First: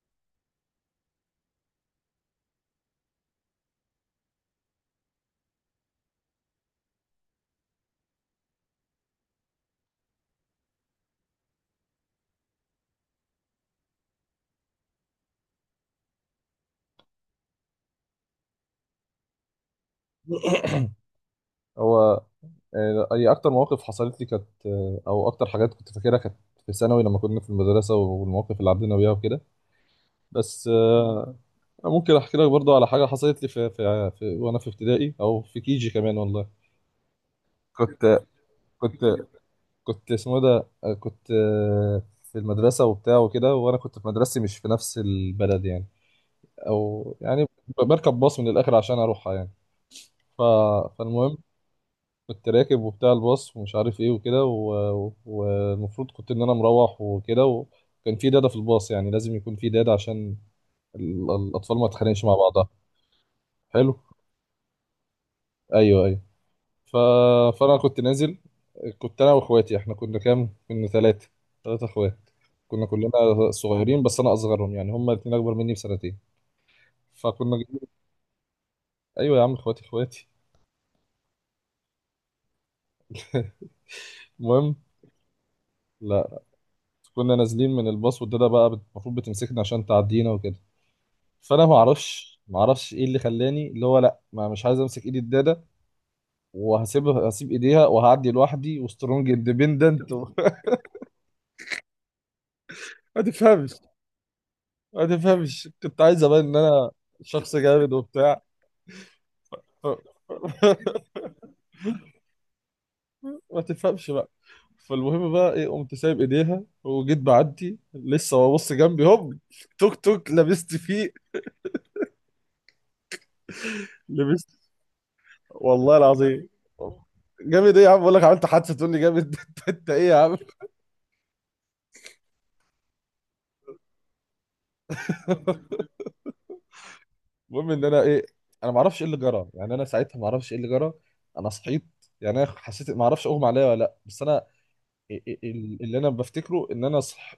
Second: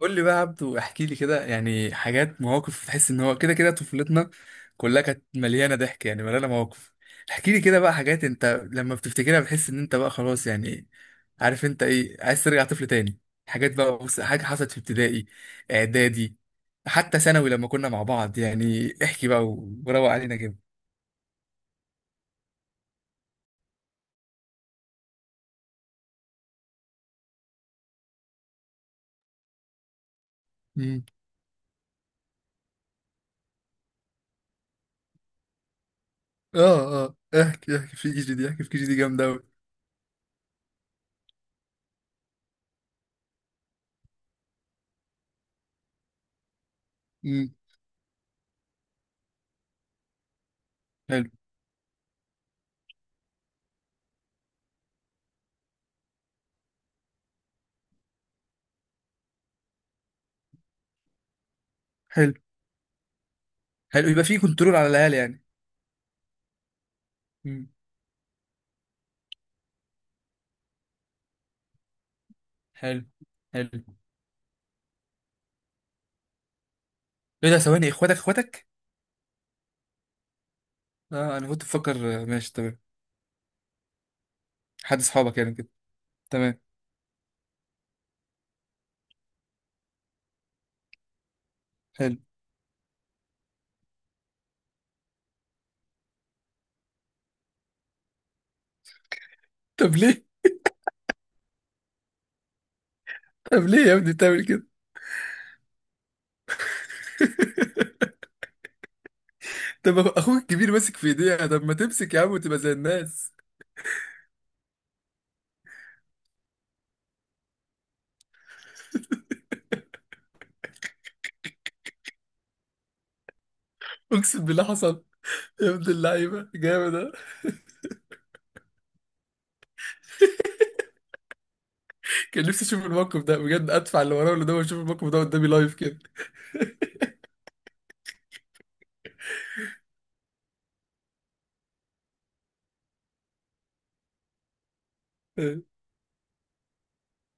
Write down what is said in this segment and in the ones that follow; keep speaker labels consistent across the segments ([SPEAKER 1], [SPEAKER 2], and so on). [SPEAKER 1] قول لي بقى يا عبدو، احكي لي كده يعني حاجات مواقف تحس ان هو كده كده طفولتنا كلها كانت مليانه ضحك، يعني مليانه مواقف. احكي لي كده بقى حاجات انت لما بتفتكرها بتحس ان انت بقى خلاص يعني عارف انت ايه، عايز ترجع طفل تاني. حاجات بقى، بص، حاجه حصلت في ابتدائي، اعدادي، حتى ثانوي لما كنا مع بعض، يعني احكي بقى وروق علينا كده.
[SPEAKER 2] هو آه، هي اكتر مواقف حصلت لي كانت او اكتر حاجات كنت فاكرها كانت في ثانوي لما كنا في المدرسه والمواقف اللي عدينا بيها وكده بس
[SPEAKER 1] امم
[SPEAKER 2] ممكن احكي لك برضه على حاجه حصلت لي في وانا في ابتدائي او في كيجي كمان والله.
[SPEAKER 1] اه اه، احكي احكي في كي
[SPEAKER 2] كنت
[SPEAKER 1] جي دي، احكي في كي جي دي
[SPEAKER 2] كنت
[SPEAKER 1] جامده قوي.
[SPEAKER 2] كنت اسمه إيه ده، كنت في المدرسه وبتاع وكده، وانا كنت في مدرستي مش في نفس البلد يعني، او
[SPEAKER 1] امم
[SPEAKER 2] بركب باص من الاخر عشان اروحها يعني. ف...
[SPEAKER 1] حلو.
[SPEAKER 2] فالمهم كنت راكب وبتاع الباص ومش عارف ايه وكده، والمفروض كنت ان انا مروح وكده، وكان في داده في الباص، يعني لازم يكون في داده عشان الاطفال ما تتخانقش
[SPEAKER 1] حلو.
[SPEAKER 2] مع بعضها. حلو.
[SPEAKER 1] حلو، يبقى في كنترول على العيال يعني.
[SPEAKER 2] ايوه ايوه. ف...
[SPEAKER 1] امم
[SPEAKER 2] فانا كنت نازل، كنت انا واخواتي. احنا كنا كام؟ كنا ثلاثه، ثلاثه اخوات. كنا
[SPEAKER 1] حلو.
[SPEAKER 2] كلنا
[SPEAKER 1] حلو.
[SPEAKER 2] صغيرين، بس انا اصغرهم يعني، هما الاثنين اكبر مني بسنتين.
[SPEAKER 1] ايه
[SPEAKER 2] فكنا
[SPEAKER 1] ده؟ ثواني،
[SPEAKER 2] جايين-
[SPEAKER 1] اخواتك؟
[SPEAKER 2] ايوه يا عم، اخواتي اخواتي.
[SPEAKER 1] اه، انا كنت بفكر، ماشي تمام.
[SPEAKER 2] المهم،
[SPEAKER 1] حد اصحابك يعني كده؟
[SPEAKER 2] لا
[SPEAKER 1] تمام.
[SPEAKER 2] كنا نازلين من الباص، والداده بقى المفروض بتمسكنا عشان تعدينا وكده. فانا ما
[SPEAKER 1] حلو.
[SPEAKER 2] اعرفش ما اعرفش ايه اللي خلاني اللي هو لا، ما مش عايز امسك ايد الداده، وهسيبها، هسيب ايديها وهعدي لوحدي وسترونج
[SPEAKER 1] طب
[SPEAKER 2] اندبندنت
[SPEAKER 1] ليه؟
[SPEAKER 2] ما
[SPEAKER 1] طب
[SPEAKER 2] تفهمش،
[SPEAKER 1] ليه يا ابني بتعمل كده؟
[SPEAKER 2] ما تفهمش، كنت عايز ابان ان انا شخص جامد وبتاع. ف...
[SPEAKER 1] طب اخوك الكبير ماسك في ايديها، طب ما تمسك يا عم وتبقى زي الناس.
[SPEAKER 2] ما تفهمش بقى. فالمهم بقى ايه، قمت سايب ايديها وجيت بعدي، لسه ببص جنبي، هوب، توك توك لبست فيه،
[SPEAKER 1] اقسم
[SPEAKER 2] لبست.
[SPEAKER 1] بالله حصل؟ يا ابن
[SPEAKER 2] والله
[SPEAKER 1] اللعيبه،
[SPEAKER 2] العظيم.
[SPEAKER 1] جامد ده.
[SPEAKER 2] جامد ايه يا عم؟ بقول لك عملت حادثه تقول لي جامد؟ إنت ايه يا عم.
[SPEAKER 1] كان نفسي اشوف الموقف ده بجد، ادفع اللي وراه ولا ده واشوف الموقف ده قدامي لايف كده.
[SPEAKER 2] المهم ان انا ايه، انا ما اعرفش ايه اللي جرى، يعني انا ساعتها ما اعرفش ايه اللي جرى. انا صحيت، يعني انا حسيت، ما اعرفش اغمى عليا ولا لا، بس انا
[SPEAKER 1] آه.
[SPEAKER 2] اللي انا بفتكره ان انا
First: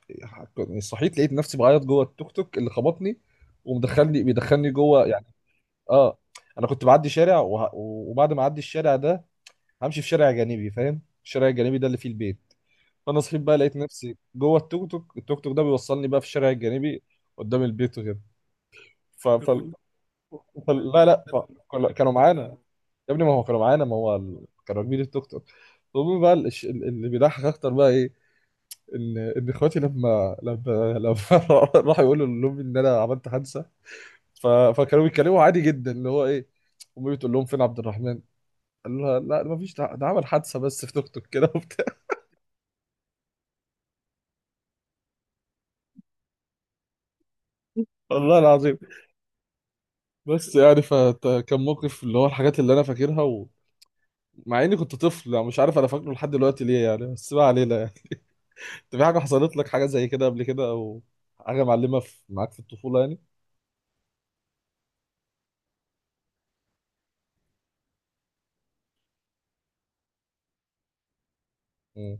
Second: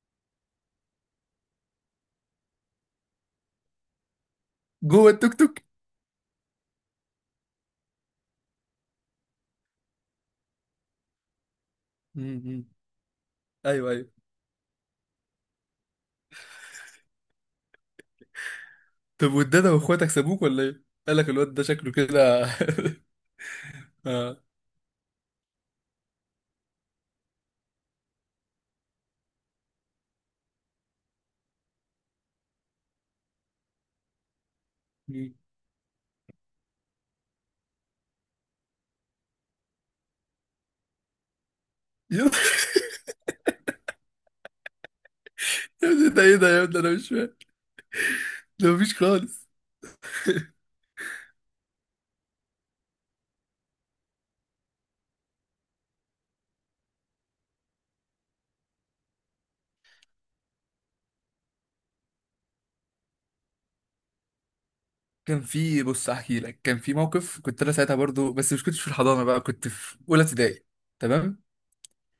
[SPEAKER 2] يعني صحيت لقيت نفسي بعيط جوه التوك توك اللي خبطني ومدخلني، بيدخلني جوه
[SPEAKER 1] جوه
[SPEAKER 2] يعني.
[SPEAKER 1] التوك توك؟
[SPEAKER 2] اه، انا كنت بعدي شارع وبعد ما اعدي الشارع ده همشي في شارع جانبي، فاهم؟ الشارع الجانبي ده اللي فيه
[SPEAKER 1] م-
[SPEAKER 2] البيت.
[SPEAKER 1] م.
[SPEAKER 2] فانا صحيت بقى لقيت
[SPEAKER 1] ايوه ايوه.
[SPEAKER 2] نفسي جوه التوك توك، التوك توك ده بيوصلني بقى في الشارع الجانبي قدام البيت وكده. ف...
[SPEAKER 1] طب
[SPEAKER 2] ف...
[SPEAKER 1] والدادا واخواتك سابوك ولا ايه؟
[SPEAKER 2] لا
[SPEAKER 1] قال
[SPEAKER 2] لا،
[SPEAKER 1] لك الواد ده شكله
[SPEAKER 2] كانوا معانا.
[SPEAKER 1] كده.
[SPEAKER 2] يا ابني ما هو كانوا معانا، ما هو
[SPEAKER 1] اه.
[SPEAKER 2] كانوا راكبين التوك توك. المهم بقى اللي بيضحك اكتر بقى ايه، ان ان اخواتي لما راحوا يقولوا لامي ان انا عملت حادثه، فكانوا
[SPEAKER 1] م.
[SPEAKER 2] بيتكلموا عادي جدا اللي هو ايه. امي بتقول لهم فين عبد الرحمن، قال لها لا ما فيش، ده ده عمل حادثه بس في توك توك كده وبتاع.
[SPEAKER 1] يا ابني ده ايه ده يا ابني، انا مش فاهم.
[SPEAKER 2] والله
[SPEAKER 1] ده
[SPEAKER 2] العظيم.
[SPEAKER 1] مفيش خالص.
[SPEAKER 2] بس يعني فكان موقف اللي هو، الحاجات اللي انا فاكرها ومع اني كنت طفل يعني، مش عارف انا فاكره لحد دلوقتي ليه يعني، بس ما علينا يعني. في حاجة حصلت لك حاجة زي كده قبل كده، أو حاجة معلمة في معاك في الطفولة يعني؟
[SPEAKER 1] كان في، بص احكي لك، كان في موقف كنت انا ساعتها برضو، بس مش كنتش في الحضانه بقى، كنت في اولى ابتدائي. تمام.
[SPEAKER 2] مم.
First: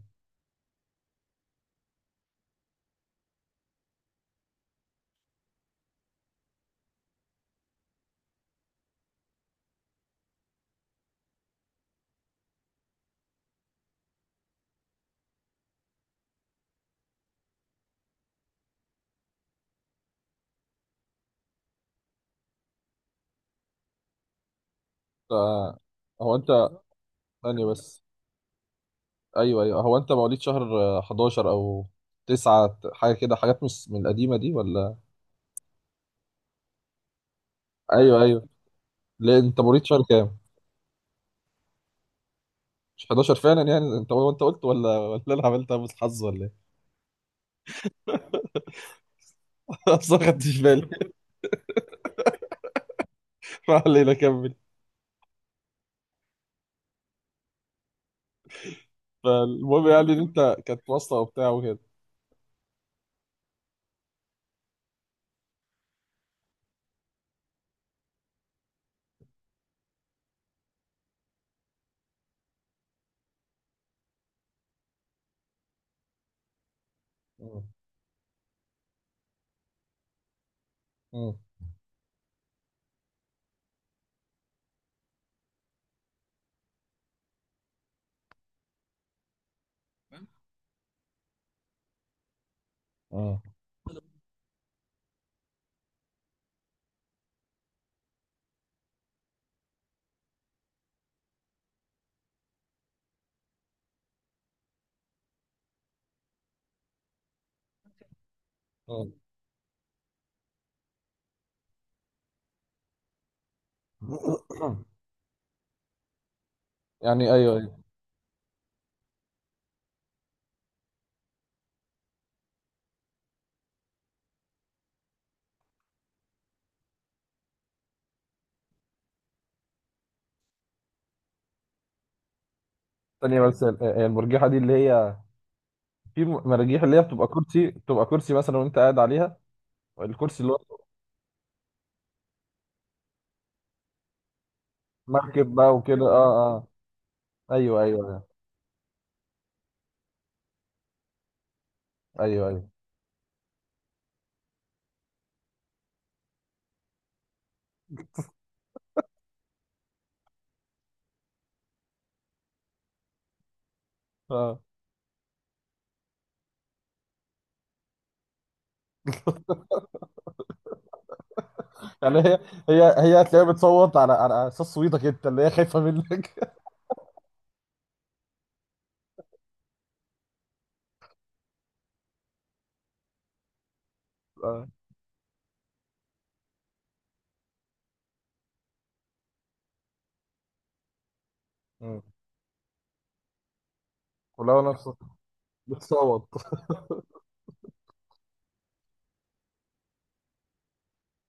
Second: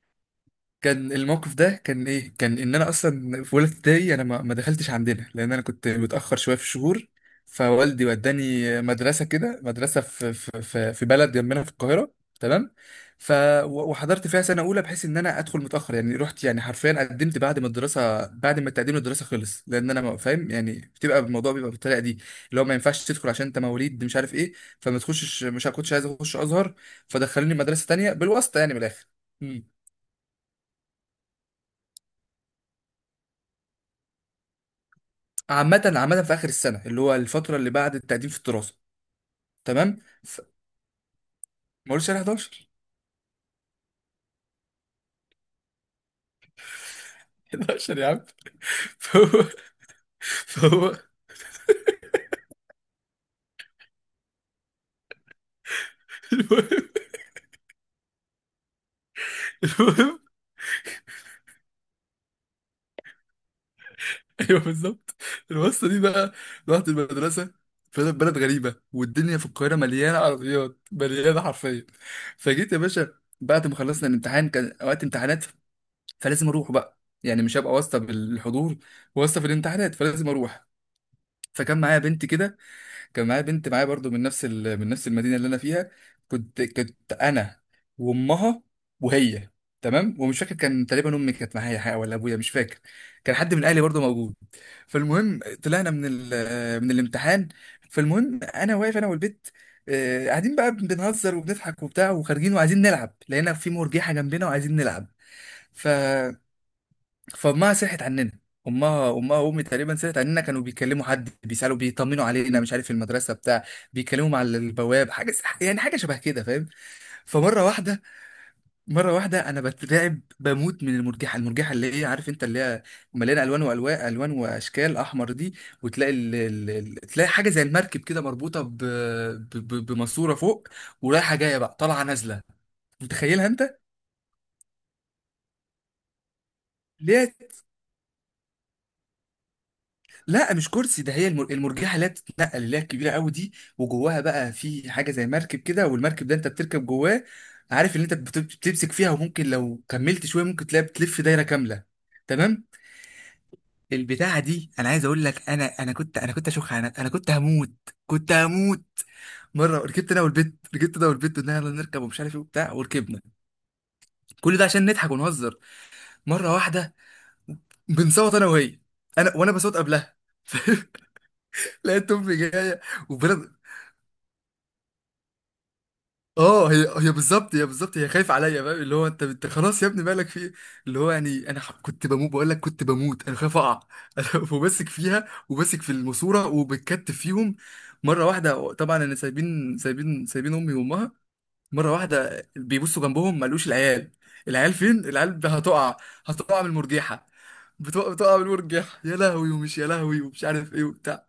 [SPEAKER 1] كان الموقف ده كان ايه، كان ان انا اصلا في اولى ابتدائي انا ما دخلتش عندنا لان انا كنت متاخر شويه في الشهور. فوالدي وداني مدرسه كده، مدرسه في بلد جنبنا في القاهره. تمام. ف وحضرت فيها سنه اولى بحيث ان انا ادخل متاخر يعني، رحت يعني حرفيا قدمت بعد ما الدراسه، بعد ما تقديم الدراسه خلص، لان انا فاهم يعني، بتبقى الموضوع بيبقى بالطريقه دي اللي هو ما ينفعش تدخل عشان انت مواليد مش عارف ايه. فما تخشش، مش
[SPEAKER 2] آه،
[SPEAKER 1] كنتش عايز
[SPEAKER 2] هو
[SPEAKER 1] اخش
[SPEAKER 2] أنت،
[SPEAKER 1] ازهر، فدخلوني
[SPEAKER 2] ثانية
[SPEAKER 1] مدرسه
[SPEAKER 2] بس،
[SPEAKER 1] تانية بالواسطه يعني من الاخر.
[SPEAKER 2] أيوه أيوه، هو أنت مواليد شهر 11 أو 9، حاجة كده، حاجات مش من القديمة دي ولا؟
[SPEAKER 1] عامة عامة في آخر السنة اللي هو الفترة اللي بعد
[SPEAKER 2] أيوه
[SPEAKER 1] التقديم في
[SPEAKER 2] أيوه.
[SPEAKER 1] الدراسة.
[SPEAKER 2] ليه أنت مواليد
[SPEAKER 1] تمام.
[SPEAKER 2] شهر كام؟
[SPEAKER 1] ف... ما قلتش على 11.
[SPEAKER 2] مش 11 فعلا؟ يعني أنت هو أنت قلت، ولا ولا أنا عملتها بس حظ، ولا إيه؟
[SPEAKER 1] 11 يا عم. فهو
[SPEAKER 2] أصلا ما خدتش بالي.
[SPEAKER 1] فهو
[SPEAKER 2] ما علينا، كمل.
[SPEAKER 1] المهم.
[SPEAKER 2] فالمهم يعني
[SPEAKER 1] المهم.
[SPEAKER 2] إن أنت كانت واسطة وبتاع وكده.
[SPEAKER 1] ايوه بالظبط. الواسطة دي بقى، رحت المدرسة، فأنا في بلد غريبة والدنيا في القاهرة مليانة عربيات، مليانة حرفيا. فجيت يا باشا بعد ما خلصنا الامتحان، كان وقت امتحانات فلازم أروح بقى يعني، مش
[SPEAKER 2] مم.
[SPEAKER 1] هبقى واسطة بالحضور، واسطة في الامتحانات، فلازم أروح.
[SPEAKER 2] مم.
[SPEAKER 1] فكان معايا بنت كده، كان معايا بنت معايا برضو من نفس من نفس المدينه اللي انا فيها. كنت انا وامها وهي. تمام. ومش فاكر كان تقريبا امي كانت معايا حاجه ولا ابويا، مش فاكر. كان
[SPEAKER 2] مم.
[SPEAKER 1] حد من اهلي برضو موجود. فالمهم طلعنا من من الامتحان. فالمهم انا واقف انا والبت، قاعدين بقى بنهزر وبنضحك وبتاع وخارجين وعايزين نلعب، لقينا في مرجيحه جنبنا وعايزين نلعب. ف فامها سرحت عننا، امها
[SPEAKER 2] مم.
[SPEAKER 1] امها وامي تقريبا سرحت عننا، كانوا بيكلموا حد بيسالوا بيطمنوا علينا مش عارف في المدرسه بتاع، بيكلموا على البواب حاجه يعني، حاجه شبه كده فاهم.
[SPEAKER 2] يعني أيوه
[SPEAKER 1] فمره
[SPEAKER 2] أيوه.
[SPEAKER 1] واحده، مره واحده انا بترعب بموت من المرجحه، المرجحه اللي هي عارف انت اللي هي مليانه الوان والوان، الوان واشكال، احمر دي، وتلاقي تلاقي حاجه زي المركب كده مربوطه بماسوره فوق ورايحه جايه بقى، طالعه نازله،
[SPEAKER 2] ثانية
[SPEAKER 1] متخيلها
[SPEAKER 2] بس،
[SPEAKER 1] انت.
[SPEAKER 2] المرجحة دي اللي هي، في مراجيح اللي هي بتبقى
[SPEAKER 1] ليه؟
[SPEAKER 2] كرسي، بتبقى كرسي مثلا وانت قاعد عليها، الكرسي اللي
[SPEAKER 1] لا
[SPEAKER 2] هو،
[SPEAKER 1] مش كرسي، ده هي المرجحه اللي هي بتتنقل اللي هي الكبيره قوي دي، وجواها بقى في حاجه زي
[SPEAKER 2] مركب
[SPEAKER 1] مركب
[SPEAKER 2] بقى
[SPEAKER 1] كده،
[SPEAKER 2] وكده، اه
[SPEAKER 1] والمركب ده انت
[SPEAKER 2] اه. آه،
[SPEAKER 1] بتركب جواه.
[SPEAKER 2] ايوه
[SPEAKER 1] عارف ان انت
[SPEAKER 2] ايوه
[SPEAKER 1] بتمسك فيها وممكن لو كملت شويه ممكن تلاقي بتلف دايره كامله.
[SPEAKER 2] ايوه
[SPEAKER 1] تمام.
[SPEAKER 2] ايوه.
[SPEAKER 1] البتاعه دي انا عايز اقول لك، انا كنت اشوخ، انا كنت هموت، كنت هموت. مره ركبت انا والبت، ركبت انا والبت، قلنا يلا نركب ومش عارف ايه وبتاع، وركبنا. كل
[SPEAKER 2] اه،
[SPEAKER 1] ده عشان نضحك ونهزر. مره واحده بنصوت انا وهي، انا، وانا بصوت قبلها. لقيت
[SPEAKER 2] يعني
[SPEAKER 1] امي
[SPEAKER 2] هي
[SPEAKER 1] جايه
[SPEAKER 2] هي هي هتلاقيها
[SPEAKER 1] وبلا.
[SPEAKER 2] بتصوت على على اساس صوتك انت، اللي هي خايفة منك.
[SPEAKER 1] اه هي هي بالظبط، هي بالظبط هي خايفه عليا بقى، اللي هو انت انت خلاص يا ابني مالك في ايه، اللي هو يعني انا كنت بموت بقول لك، كنت بموت انا خايف اقع.
[SPEAKER 2] اه.
[SPEAKER 1] وماسك فيها وماسك في الماسوره وبتكتف فيهم. مره واحده طبعا انا، سايبين امي وامها، مره
[SPEAKER 2] مم.
[SPEAKER 1] واحده بيبصوا جنبهم ما لقوش العيال.
[SPEAKER 2] ولو
[SPEAKER 1] العيال
[SPEAKER 2] نفسه
[SPEAKER 1] فين، العيال هتقع،
[SPEAKER 2] بتصوت.
[SPEAKER 1] هتقع من المرجيحه، بتقع بتقع من المرجيحه، يا لهوي ومش، يا لهوي ومش عارف ايه وبتاع.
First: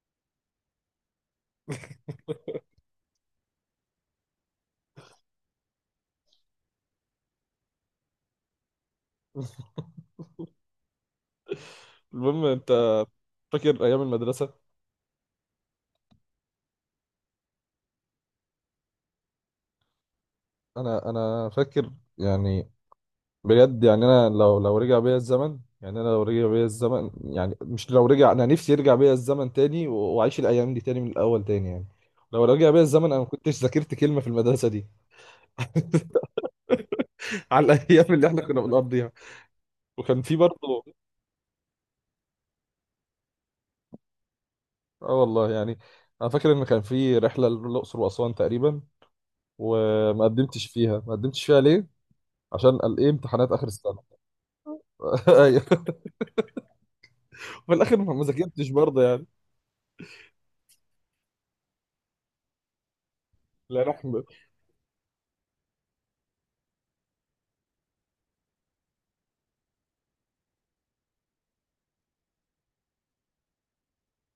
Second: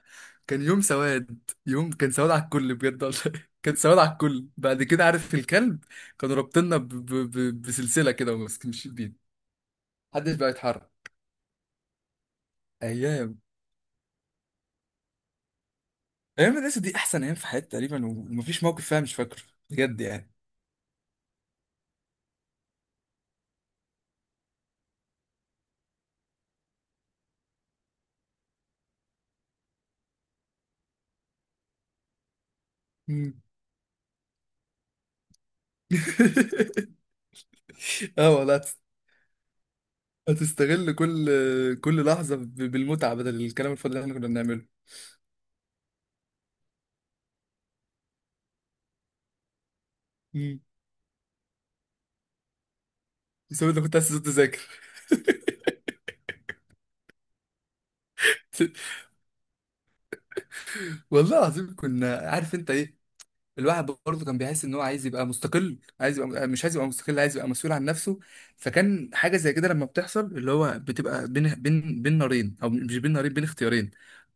[SPEAKER 1] كان يوم سواد، يوم كان سواد على الكل بجد والله. كان سواد على الكل. بعد كده عارف الكلب، كانوا رابطيننا بسلسله كده وماسكين بينا، محدش بقى يتحرك.
[SPEAKER 2] المهم، انت
[SPEAKER 1] ايام.
[SPEAKER 2] فاكر ايام المدرسة؟
[SPEAKER 1] ايام المدرسه دي احسن ايام في حياتي تقريبا، ومفيش موقف فيها مش فاكره، بجد يعني.
[SPEAKER 2] انا انا فاكر يعني، بجد يعني انا لو رجع بيا الزمن، يعني انا لو رجع بيا الزمن، يعني مش لو رجع، انا نفسي يرجع بيا الزمن تاني واعيش الايام دي تاني من الاول تاني يعني. لو رجع بيا الزمن انا ما
[SPEAKER 1] مم.
[SPEAKER 2] كنتش ذاكرت كلمه في المدرسه دي. على الايام اللي
[SPEAKER 1] اه
[SPEAKER 2] احنا كنا
[SPEAKER 1] والله.
[SPEAKER 2] بنقضيها. وكان في برضه،
[SPEAKER 1] هتستغل كل، كل لحظة بالمتعة بدل الكلام الفاضي اللي احنا كنا بنعمله.
[SPEAKER 2] اه والله يعني. انا فاكر ان كان في رحله للاقصر واسوان تقريبا، وما
[SPEAKER 1] امم
[SPEAKER 2] قدمتش فيها. ما قدمتش فيها ليه؟ عشان قال ايه امتحانات اخر
[SPEAKER 1] بسبب انك كنت
[SPEAKER 2] السنه.
[SPEAKER 1] عايز تقعد تذاكر.
[SPEAKER 2] ايوه. في الاخر ما ذاكرتش برضه يعني.
[SPEAKER 1] والله العظيم كنا عارف انت ايه،
[SPEAKER 2] لا
[SPEAKER 1] الواحد
[SPEAKER 2] رحمه.
[SPEAKER 1] برضه كان بيحس ان هو عايز يبقى مستقل، عايز يبقى، مش عايز يبقى مستقل، عايز يبقى مسؤول عن نفسه. فكان حاجة زي كده لما بتحصل، اللي هو بتبقى بين، بين، بين نارين، او مش بين نارين، بين اختيارين،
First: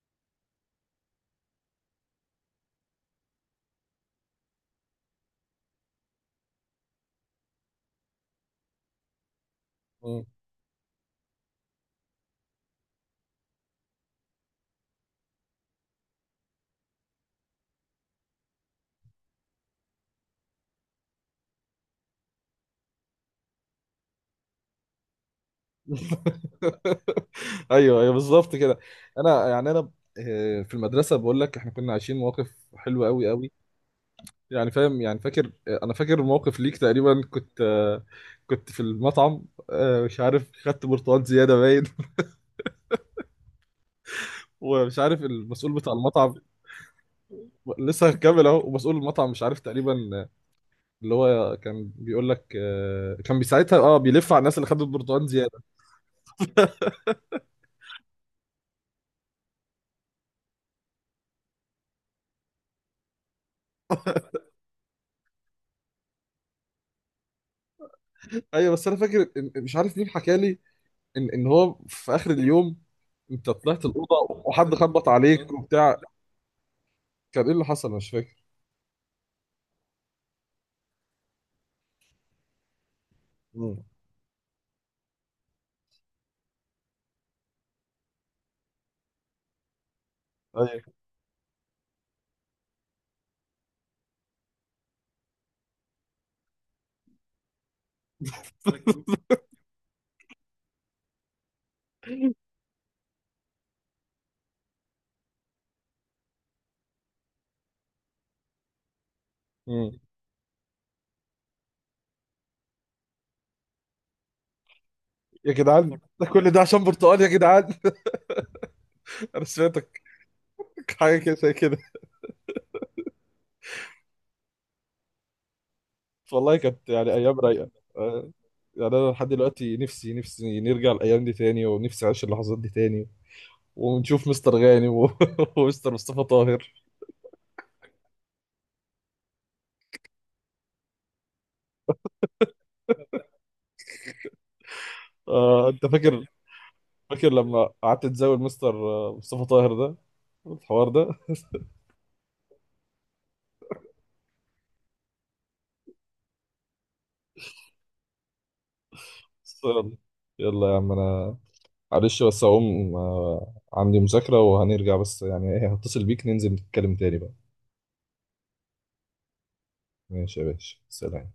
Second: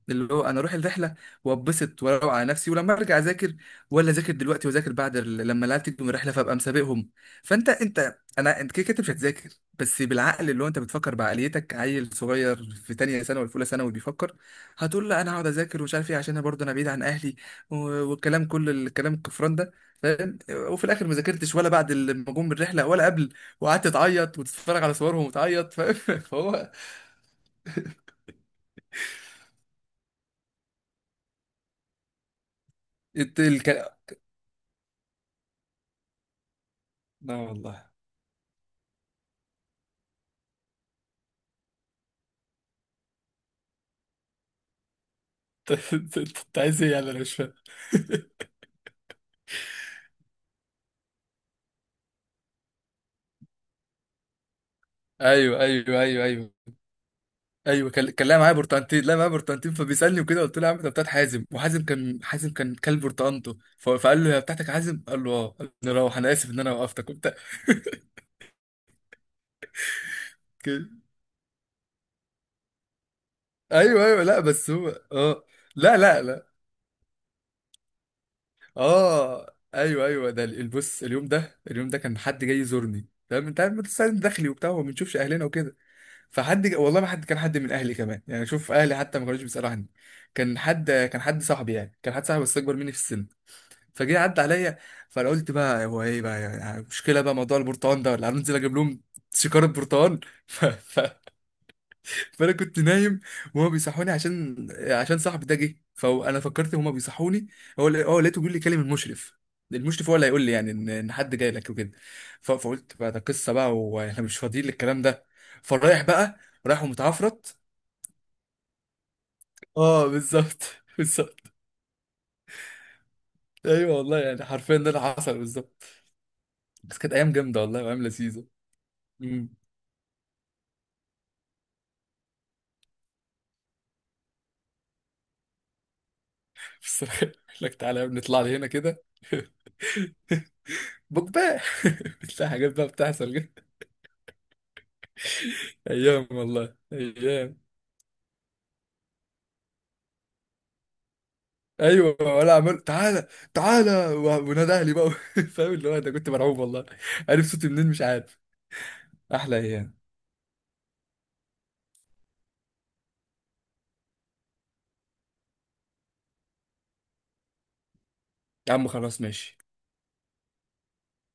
[SPEAKER 1] اللي هو انا اروح الرحله واتبسط واروق على نفسي ولما ارجع اذاكر، ولا اذاكر دلوقتي واذاكر بعد لما العيال تيجي من الرحله فابقى مسابقهم. فانت انت انا انت كده كده مش هتذاكر، بس بالعقل اللي هو انت بتفكر بعقليتك عيل صغير في تانية ثانوي ولا في اولى ثانوي بيفكر، هتقول لا انا هقعد اذاكر ومش عارف ايه عشان انا برضه انا بعيد عن اهلي، و- والكلام، كل الكلام الكفران ده، فاهم، وفي الاخر ما ذاكرتش ولا بعد لما جم من الرحله ولا قبل، وقعدت تعيط وتتفرج على صورهم وتعيط فاهم. فهو
[SPEAKER 2] ايوه ايوه بالظبط كده. انا يعني انا في المدرسه بقول لك احنا كنا عايشين مواقف حلوه قوي
[SPEAKER 1] الت-
[SPEAKER 2] قوي.
[SPEAKER 1] الك...
[SPEAKER 2] يعني فاهم؟ يعني فاكر، انا فاكر موقف ليك تقريبا
[SPEAKER 1] لا
[SPEAKER 2] كنت
[SPEAKER 1] والله.
[SPEAKER 2] كنت في المطعم، مش عارف خدت برتقال زياده باين. ومش عارف المسؤول بتاع المطعم،
[SPEAKER 1] انت عايز ايه يعني، انا مش فاهم.
[SPEAKER 2] لسه هكمل اهو. ومسؤول المطعم مش عارف تقريبا، اللي هو كان بيقول لك كان بيساعدها، اه بيلف على الناس اللي خدت برتقال زياده.
[SPEAKER 1] ايوه ايوه ايوه ايوه. ايوه كان كان لاعب معايا برتقانتين، لا معايا برتقانتين، فبيسالني وكده قلت له يا عم ده بتاعت حازم، وحازم كان، حازم كان كلب برتقانته، فقال له هي بتاعتك يا حازم، قال له اه، قال له روح انا اسف ان انا وقفتك وبتاع
[SPEAKER 2] ايوه، بس انا فاكر مش عارف مين حكى لي
[SPEAKER 1] كده.
[SPEAKER 2] ان ان هو في اخر اليوم انت طلعت
[SPEAKER 1] ايوه
[SPEAKER 2] الاوضه
[SPEAKER 1] ايوه. لا بس
[SPEAKER 2] وحد
[SPEAKER 1] هو
[SPEAKER 2] خبط
[SPEAKER 1] اه،
[SPEAKER 2] عليك وبتاع.
[SPEAKER 1] لا لا لا.
[SPEAKER 2] كان ايه اللي حصل؟ أنا مش فاكر.
[SPEAKER 1] اه ايوه ايوه، ده البص، اليوم ده، اليوم ده كان حد جاي يزورني، تمام، انت عارف
[SPEAKER 2] مم.
[SPEAKER 1] بس داخلي وبتاع وما بنشوفش اهلنا وكده. فحد والله ما حد كان، حد من اهلي كمان يعني، شوف اهلي حتى ما كانوش بيسالوا عني، كان حد
[SPEAKER 2] ايوه.
[SPEAKER 1] كان حد صاحبي يعني، كان حد صاحبي بس اكبر مني في السن. فجه عدى عليا، فانا قلت بقى هو ايه بقى يعني مشكله بقى موضوع البرتقال ده، ولا هننزل اجيب لهم شكاره برتقال. ف... ف... فانا كنت نايم وهما بيصحوني عشان، عشان صاحبي ده جه، فانا فكرت هما بيصحوني، هو لقيته بيقول لي كلم المشرف،
[SPEAKER 2] مم.
[SPEAKER 1] المشرف هو اللي هيقول لي يعني ان إن حد جاي لك وكده. فقلت بقى ده قصه بقى واحنا مش فاضيين للكلام ده،
[SPEAKER 2] يا جدعان
[SPEAKER 1] فرايح
[SPEAKER 2] ده
[SPEAKER 1] بقى،
[SPEAKER 2] كل ده
[SPEAKER 1] رايح
[SPEAKER 2] عشان برتقال يا
[SPEAKER 1] ومتعفرت.
[SPEAKER 2] جدعان. انا سمعتك
[SPEAKER 1] اه بالظبط.
[SPEAKER 2] حاجه كده
[SPEAKER 1] بالظبط.
[SPEAKER 2] زي كده.
[SPEAKER 1] ايوه والله يعني حرفيا ده اللي حصل بالظبط.
[SPEAKER 2] والله كانت
[SPEAKER 1] بس
[SPEAKER 2] يعني
[SPEAKER 1] كانت ايام
[SPEAKER 2] ايام
[SPEAKER 1] جامده
[SPEAKER 2] رايقه.
[SPEAKER 1] والله، وايام
[SPEAKER 2] آه،
[SPEAKER 1] لذيذه.
[SPEAKER 2] يعني انا لحد
[SPEAKER 1] امم
[SPEAKER 2] دلوقتي نفسي، نفسي نرجع الايام دي تاني، ونفسي اعيش اللحظات دي تاني، ونشوف مستر غانم ومستر مصطفى طاهر.
[SPEAKER 1] بصراحه. يقول لك تعالى يا ابني نطلع لي هنا كده. بوجباه. بتلاقي حاجات بقى بتحصل كده.
[SPEAKER 2] انت فاكر،
[SPEAKER 1] ايام والله
[SPEAKER 2] فاكر
[SPEAKER 1] ايام.
[SPEAKER 2] لما قعدت تزاول مستر مصطفى طاهر ده، الحوار ده؟
[SPEAKER 1] ايوه ولا عمال تعالى تعالى، ونادى اهلي بقى. فاهم اللي هو ده، كنت مرعوب والله، عارف صوتي منين مش عارف. احلى
[SPEAKER 2] بس يلا،
[SPEAKER 1] ايام.
[SPEAKER 2] يلا يا عم، انا معلش بس هقوم، عندي مذاكرة وهنرجع، بس يعني ايه، هتصل بيك ننزل نتكلم تاني بقى.
[SPEAKER 1] يا عم خلاص ماشي.
[SPEAKER 2] ماشي يا باشا، سلام.